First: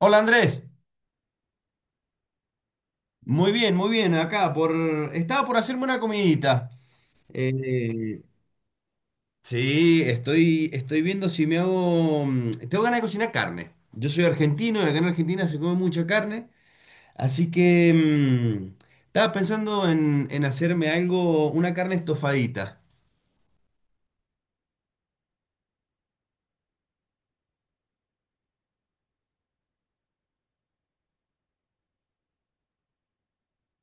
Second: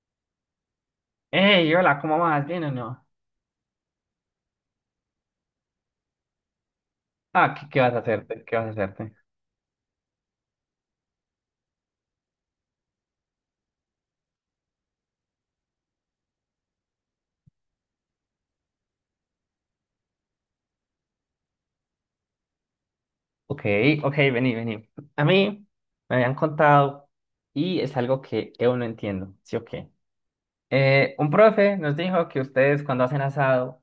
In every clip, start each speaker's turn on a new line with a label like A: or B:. A: Hola Andrés,
B: Hey, hola, ¿cómo vas? ¿Bien o no?
A: muy bien, acá por. Estaba por hacerme una comidita.
B: Ah, ¿qué vas a
A: Eh,
B: hacerte?
A: sí, estoy viendo si me hago. Tengo ganas de cocinar carne. Yo soy argentino y acá en Argentina se come mucha carne, así que estaba pensando en hacerme algo, una carne estofadita.
B: Ok, ok, vení. A mí me habían contado y es algo que yo no entiendo, ¿sí o qué? Un profe nos dijo que ustedes cuando hacen asado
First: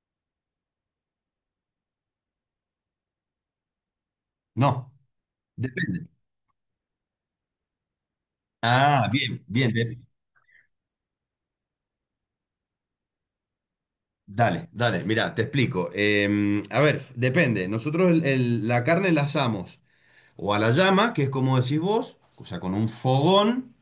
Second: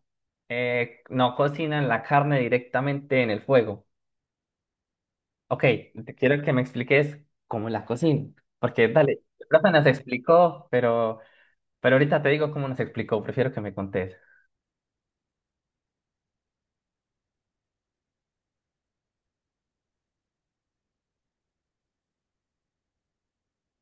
B: no cocinan la carne directamente en el fuego.
A: No,
B: Ok,
A: depende.
B: te quiero que me expliques cómo la cocinan, porque
A: Ah,
B: dale,
A: bien,
B: el
A: bien,
B: profe nos
A: bien.
B: explicó, pero ahorita te digo cómo nos explicó, prefiero que me contes.
A: Dale, dale, mira, te explico. A ver, depende. Nosotros la carne la asamos. O a la llama, que es como decís vos, o sea, con un fogón,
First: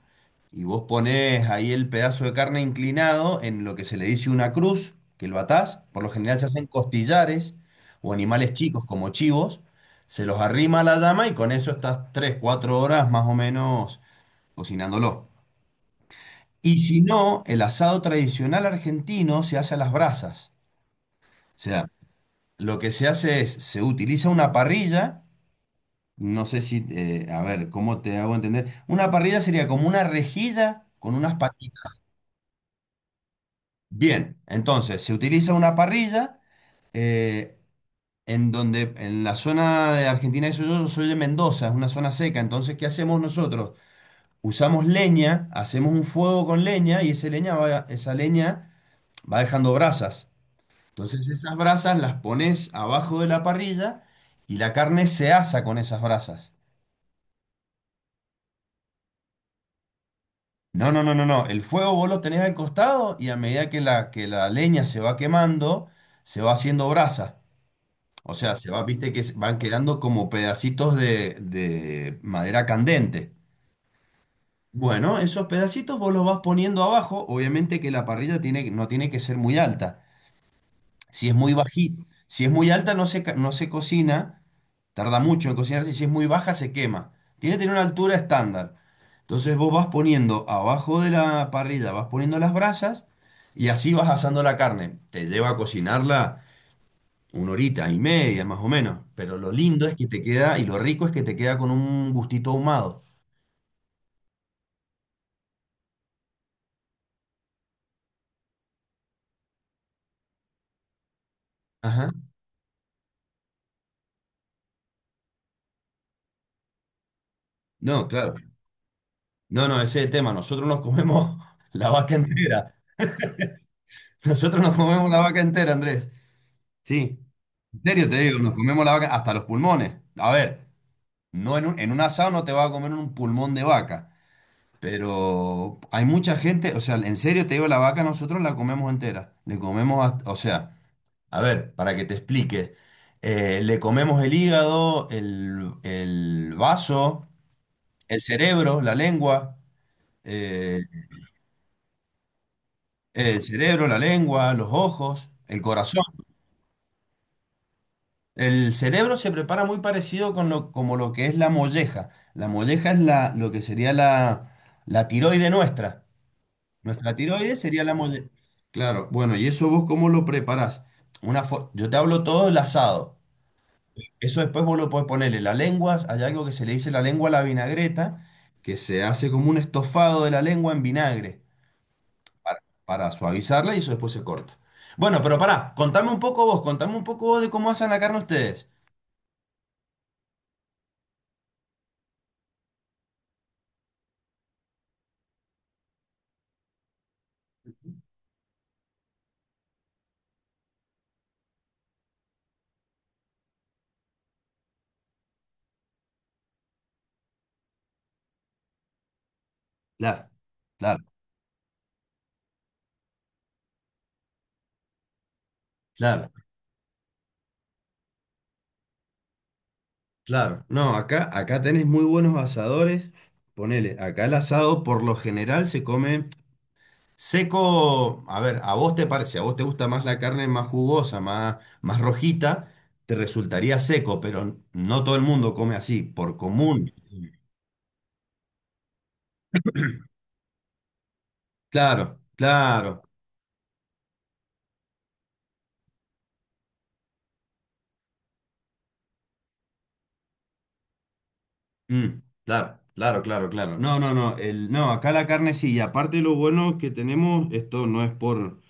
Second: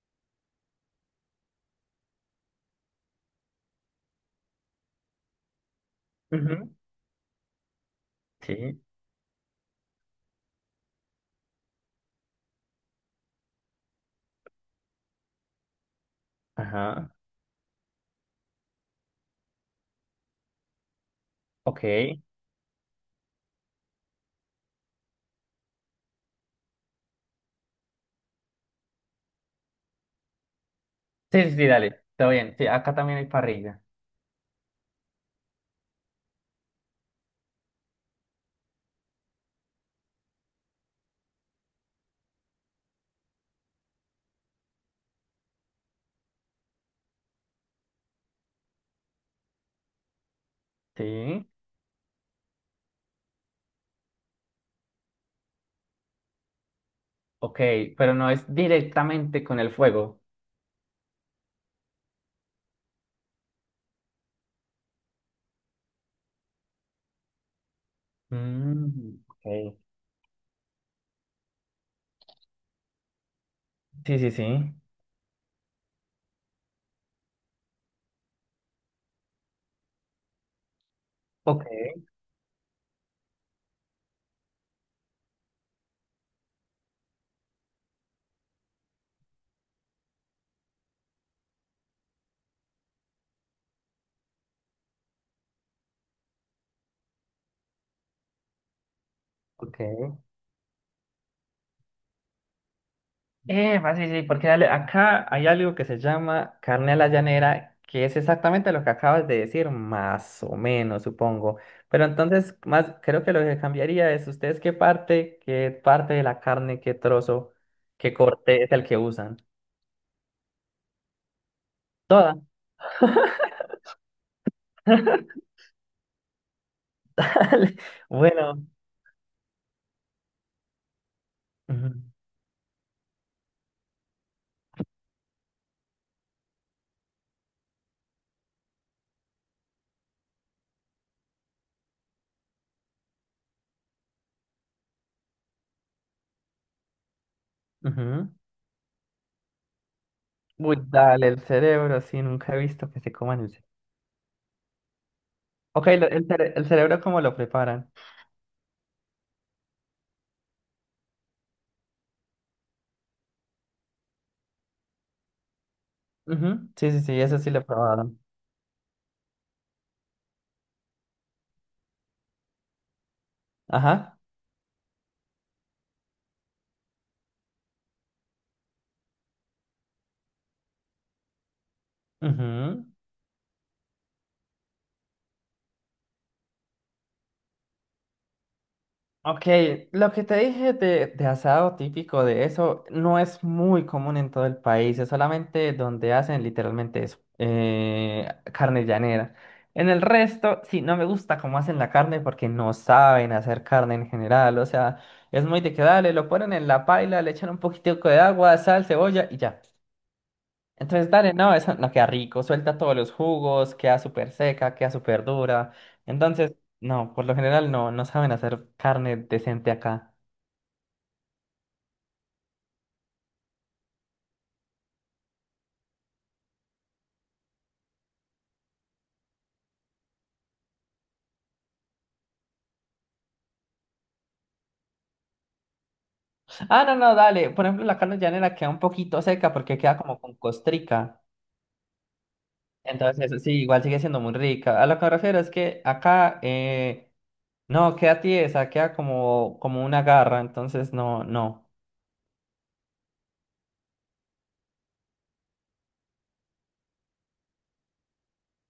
A: y vos ponés ahí el pedazo de carne inclinado en lo que se le dice una cruz, que lo atás. Por lo general se hacen
B: Ujú.
A: costillares o animales
B: Sí,
A: chicos como chivos, se los arrima a la llama y con eso estás 3 o 4 horas más o menos cocinándolo. Y si
B: ajá,
A: no, el asado tradicional argentino se hace a las brasas. O sea,
B: ok.
A: lo que se hace es, se utiliza una parrilla. No sé si, a ver, ¿cómo te hago entender? Una parrilla sería como una rejilla con unas
B: Sí, sí, sí,
A: patitas.
B: dale, todo bien. Sí, acá también hay parrilla.
A: Bien, entonces se utiliza una parrilla eh, en donde, en la zona de Argentina, eso yo soy de Mendoza, es una zona seca, entonces, ¿qué hacemos nosotros? Usamos leña, hacemos un fuego con leña y esa leña va dejando brasas. Entonces
B: Sí,
A: esas brasas las pones abajo de la parrilla y la carne se asa con esas brasas.
B: ok, pero no es directamente con el fuego.
A: No, no, no, no, no. El fuego vos lo tenés al costado y a medida que la leña se va quemando, se va haciendo brasa. O sea, se va, viste
B: Mm,
A: que van
B: ok.
A: quedando como pedacitos de madera candente.
B: Sí, sí, sí.
A: Bueno, esos pedacitos vos los vas poniendo abajo. Obviamente que la parrilla tiene, no tiene que ser muy alta. Si es muy
B: Ok,
A: bajita, si es muy alta no se, no se cocina. Tarda mucho en cocinarse y si es muy baja se quema. Tiene que tener una altura estándar. Entonces vos vas poniendo abajo de la parrilla, vas poniendo las brasas y así vas asando la carne. Te lleva a cocinarla una horita y media más o menos. Pero lo lindo es que
B: ok.
A: te queda y lo rico es que te queda con un gustito ahumado.
B: Sí, sí, porque dale, acá hay algo que se llama carne a la llanera, que es exactamente lo que acabas de decir, más o menos, supongo. Pero
A: Ajá.
B: entonces, más, creo que lo que cambiaría es ustedes qué parte de la carne, qué trozo,
A: No,
B: qué
A: claro.
B: corte es el que usan.
A: No, no, ese es el tema. Nosotros nos comemos la vaca
B: Toda.
A: entera. Nosotros nos comemos la vaca entera, Andrés. Sí.
B: Dale,
A: En serio te digo, nos
B: bueno.
A: comemos la vaca hasta los pulmones. A ver. No en un,
B: Ujú.
A: en un asado no te vas a comer un pulmón de vaca, pero hay mucha gente, o sea, en serio te digo, la vaca nosotros la comemos entera. Le comemos, o sea, a ver, para que te explique, le comemos el hígado, el vaso, el
B: Ujú.
A: cerebro, la lengua,
B: Uy,
A: eh,
B: dale, el cerebro, sí, nunca he visto que se coman
A: el
B: el cerebro.
A: cerebro, la lengua, los ojos, el
B: Ok,
A: corazón.
B: el cerebro, ¿cómo lo preparan?
A: El cerebro se prepara muy parecido como lo que es la molleja. La molleja es lo que sería la tiroide nuestra.
B: Ujú, sí, sí,
A: Nuestra
B: sí, eso sí
A: tiroides
B: lo
A: sería la
B: probaron.
A: mole. Claro, bueno, ¿y eso vos cómo lo preparás? Yo te hablo todo del asado.
B: Ajá.
A: Eso después vos lo podés ponerle la lengua, hay algo que se le dice la lengua a la vinagreta, que se hace como un estofado de la lengua en vinagre para,
B: Ujú.
A: para suavizarla y eso después se corta. Bueno, pero pará, contame un poco vos de cómo hacen la carne ustedes.
B: Ok, lo que te dije de asado típico de eso no es muy común en todo el país, es solamente donde hacen literalmente eso, carne llanera. En el resto, sí, no me gusta cómo hacen la carne porque no saben hacer carne en general, o sea, es muy de que dale, lo ponen en la paila, le echan un poquitico de agua, sal, cebolla y ya.
A: Claro, claro,
B: Entonces, dale, no, eso no queda rico, suelta todos los jugos, queda súper seca, queda súper dura.
A: claro,
B: Entonces, no, por lo general no, no saben hacer carne decente acá.
A: claro. No, acá tenés muy buenos asadores. Ponele, acá el asado por lo general se come seco, a ver, a vos te parece, a vos te gusta más la carne más jugosa, más rojita, te resultaría seco, pero no todo el mundo come así, por
B: Ah,
A: común.
B: no, no, dale, por ejemplo, la carne llanera queda un poquito seca porque queda como con costrica.
A: Claro, claro,
B: Entonces, eso sí, igual sigue siendo muy rica. A lo que me refiero es que acá, no, queda tiesa, queda como, como una garra, entonces no, no.
A: mm, claro, claro, claro, claro. No, no, no, no, acá la carne sí, y aparte lo bueno que tenemos, esto no es por,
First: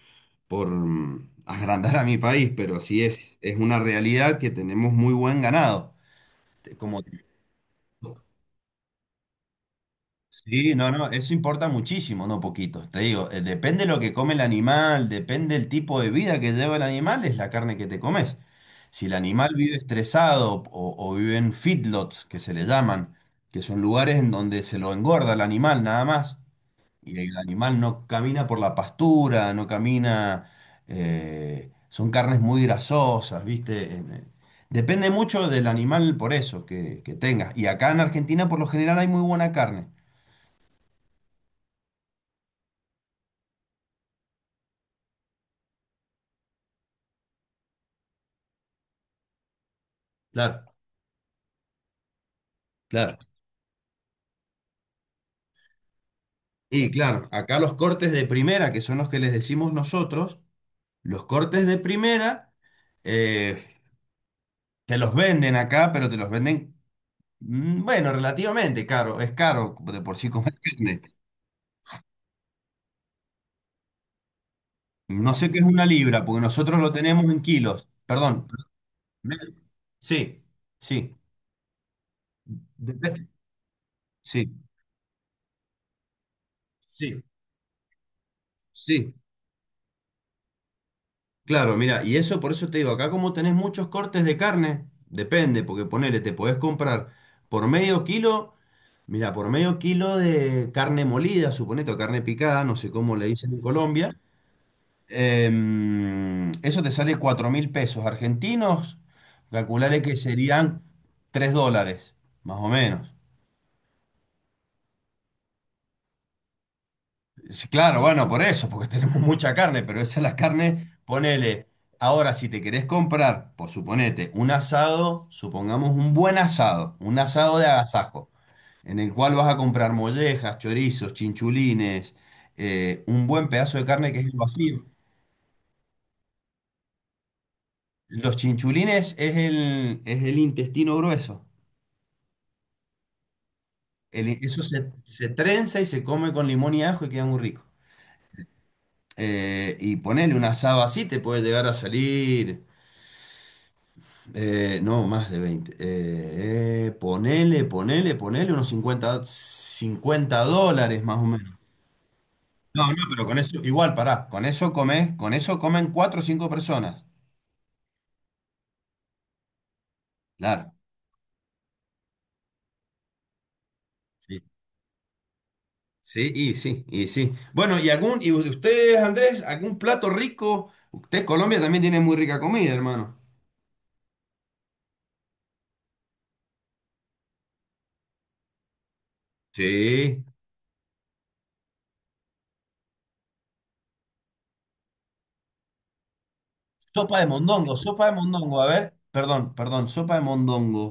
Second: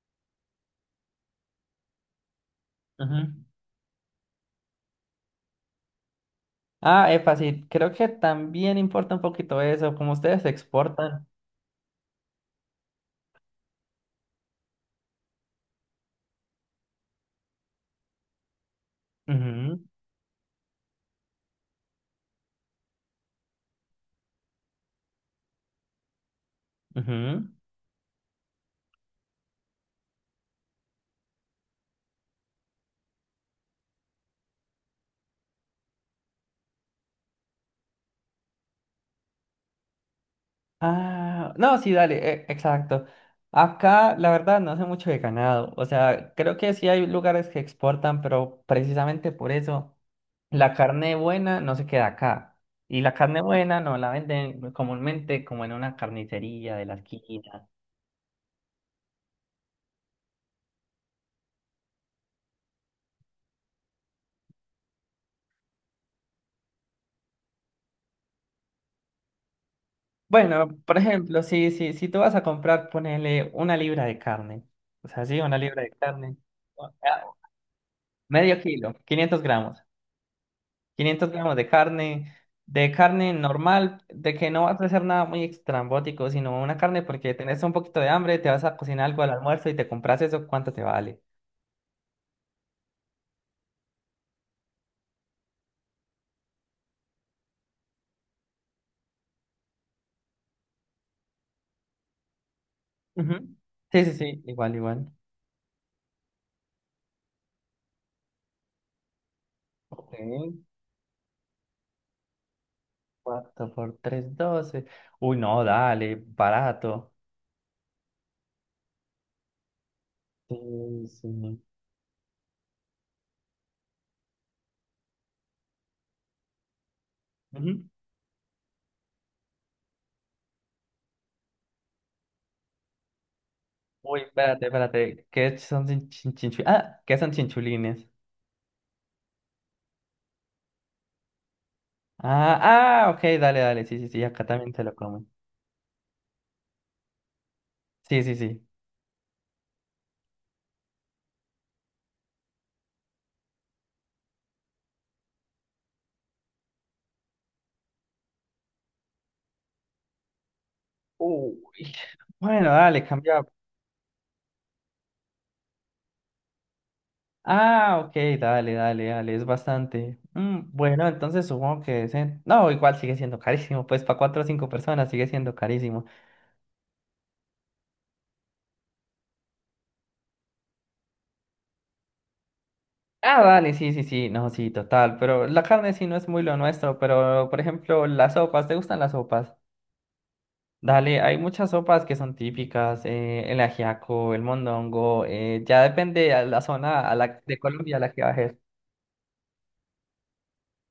A: por agrandar a mi país, pero sí es,
B: Ujú.
A: es una realidad que tenemos muy buen ganado. Como.
B: Ah, epa, sí creo que también importa un poquito eso, como ustedes
A: Sí, no, no,
B: exportan.
A: eso importa muchísimo, no poquito. Te digo, depende lo que come el animal, depende el tipo de vida que lleva el animal, es la carne que te comes. Si el animal vive
B: Ujú.
A: estresado o vive en feedlots, que se le llaman, que son lugares en donde se lo engorda el animal nada más, y el
B: Ujú.
A: animal no camina por la pastura, no camina, son carnes muy grasosas, ¿viste? Depende mucho del animal por eso que tengas. Y acá en Argentina por lo general hay muy buena carne.
B: Ah, no, sí, dale, exacto. Acá, la verdad, no sé mucho de ganado. O sea, creo que sí hay lugares que exportan, pero precisamente por eso la
A: Claro.
B: carne buena no se queda acá. Y la
A: Claro.
B: carne buena no la venden comúnmente como en una carnicería de
A: Y
B: la
A: claro, acá
B: esquina.
A: los cortes de primera, que son los que les decimos nosotros, los cortes de primera eh, te los venden acá, pero te los venden, bueno, relativamente caro, es caro de por sí comer
B: Bueno, por
A: carne.
B: ejemplo, si tú vas a comprar, ponele una libra de carne. O sea,
A: No
B: sí,
A: sé
B: una
A: qué es
B: libra
A: una
B: de
A: libra,
B: carne.
A: porque nosotros lo tenemos
B: Ah,
A: en kilos. Perdón.
B: medio kilo,
A: me-
B: 500 gramos.
A: Sí, sí.
B: Quinientos gramos de
A: Dep-
B: carne normal, de que
A: Sí,
B: no vas a hacer nada muy extrambótico, sino una carne
A: sí,
B: porque tenés un poquito de hambre, te vas a cocinar
A: sí.
B: algo al almuerzo y te compras eso, ¿cuánto te vale?
A: Claro, mira, y eso por eso te digo, acá como tenés muchos cortes de carne, depende, porque ponele, te podés comprar por medio kilo, mira, por medio kilo de carne molida, suponete, o carne picada, no sé cómo le dicen
B: Ujú.
A: en
B: Sí, sí,
A: Colombia,
B: sí, igual, igual.
A: eso te sale 4.000 pesos argentinos, calcularé
B: Ok,
A: que serían 3 dólares, más o menos.
B: 4 por 3 doce. Uy, no, dale, barato.
A: Sí, claro, bueno, por eso, porque tenemos mucha carne, pero esa es la carne,
B: Sí, sí.
A: ponele. Ahora, si te querés comprar, por suponete, un asado, supongamos un buen asado, un asado de
B: Ujú.
A: agasajo, en el cual vas a comprar mollejas, chorizos, chinchulines, un buen pedazo de carne que
B: Uy,
A: es el
B: espérate,
A: vacío.
B: espérate. ¿Qué son chin- chin- chinchu- Ah, ¿qué son chinchulines?
A: Los chinchulines es el intestino grueso.
B: Ah, ah, ok, dale, dale. Sí, sí, sí, acá
A: Eso
B: también se
A: se,
B: lo comen.
A: se trenza y se come con limón y ajo y queda muy rico.
B: Sí, sí, sí.
A: Y ponele un asado así, te puede llegar a salir. No, más de 20. Ponele unos cincuenta dólares más o menos.
B: Uy, bueno,
A: No, no,
B: dale,
A: pero con
B: cambia.
A: eso, igual, pará, con eso comes, con eso comen 4 o 5 personas.
B: Ah, ok, dale, dale, dale, es bastante. Mm,
A: Claro.
B: bueno, entonces supongo que... es en- No, igual sigue siendo carísimo, pues para
A: Sí,
B: cuatro o cinco personas sigue siendo carísimo.
A: sí, y sí, y sí. Bueno, y ustedes, Andrés, algún plato rico. Usted, Colombia también tiene muy rica comida, hermano.
B: Ah, dale, sí, sí, sí, no, sí, total, pero la carne sí no es muy lo nuestro, pero por ejemplo, las sopas, ¿te gustan las sopas?
A: Sí.
B: Dale, hay muchas sopas que son típicas, el ajiaco, el mondongo, ya depende a la zona a
A: Sopa de
B: la, de
A: mondongo,
B: Colombia a
A: sopa de
B: la que
A: mondongo.
B: bajes.
A: A ver, perdón, perdón, sopa de mondongo.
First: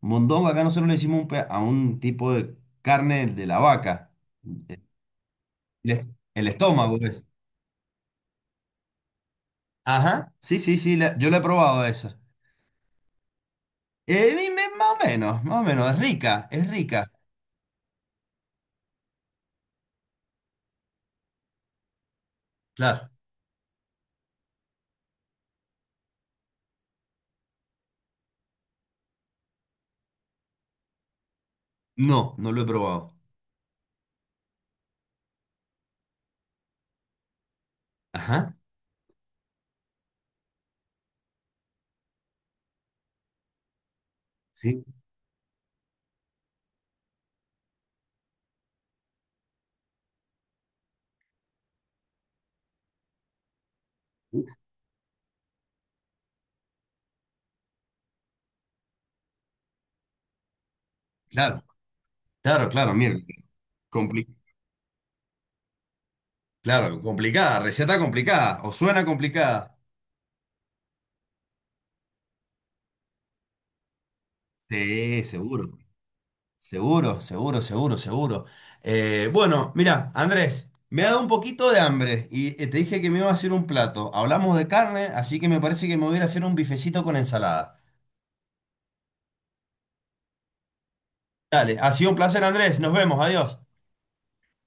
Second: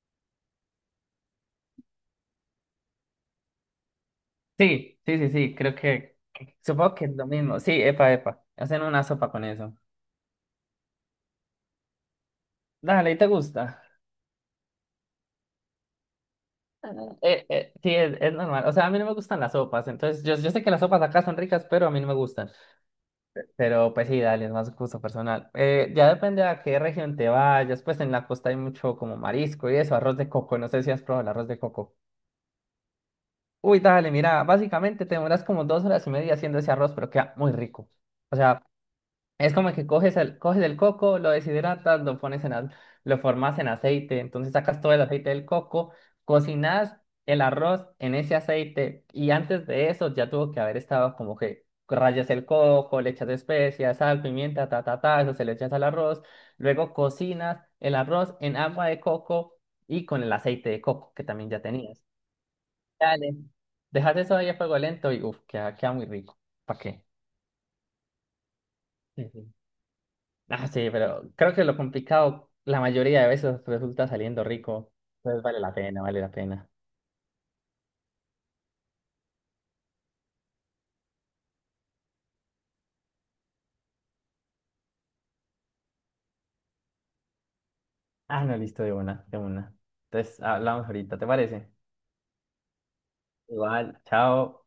A: Mondongo, acá nosotros le decimos a un tipo de carne de la vaca. Eh,
B: Sí, sí, sí, sí, creo
A: El, es- el
B: supongo
A: estómago,
B: que es
A: pues.
B: lo mismo. Sí, epa, epa, hacen una sopa con eso.
A: Ajá, sí, sí, sí, yo la he probado esa.
B: Dale, ¿y te gusta?
A: Dime, más o menos, es rica, es
B: Ah,
A: rica.
B: sí, es normal. O sea, a mí no me gustan las sopas, entonces yo sé que las sopas acá son ricas, pero a mí no me gustan.
A: Claro.
B: Pero pues sí, dale, es más gusto personal. Ya depende a qué región te vayas, pues en la costa hay mucho como marisco y eso, arroz de coco, no sé si has probado el arroz de coco.
A: No, no lo he probado.
B: Uy, dale, mira, básicamente te demoras como 2 horas y media haciendo ese arroz, pero queda muy rico. O
A: Ajá,
B: sea, es como que coges el coco, lo deshidratas, lo formas en aceite, entonces sacas
A: sí,
B: todo el aceite del coco, cocinas el arroz en ese aceite y antes de eso ya tuvo que haber estado como que rayas el coco, le echas especias, sal,
A: uf,
B: pimienta, ta, ta, ta, eso se le echas al arroz, luego cocinas el arroz en agua de coco y con el aceite de coco que también ya
A: claro,
B: tenías.
A: claro, claro, mira.
B: Dale. Dejas
A: compli-
B: eso ahí a fuego lento y uff, queda, queda muy rico. ¿Para
A: claro,
B: qué?
A: complicada, receta complicada, o suena complicada.
B: Ah, sí, pero creo que lo complicado la mayoría de veces resulta saliendo rico.
A: Sí,
B: Entonces vale la
A: seguro.
B: pena, vale la pena.
A: Seguro, seguro, seguro, seguro. Bueno, mira, Andrés, me ha dado un poquito de hambre y te dije que me iba a hacer un plato. Hablamos de carne, así que me parece que me voy a ir a hacer un bifecito con ensalada.
B: Ah, no, listo, de una, de una. Entonces hablamos ahorita, ¿te parece?
A: Dale, ha sido un placer, Andrés. Nos vemos, adiós.
B: Igual. Chao.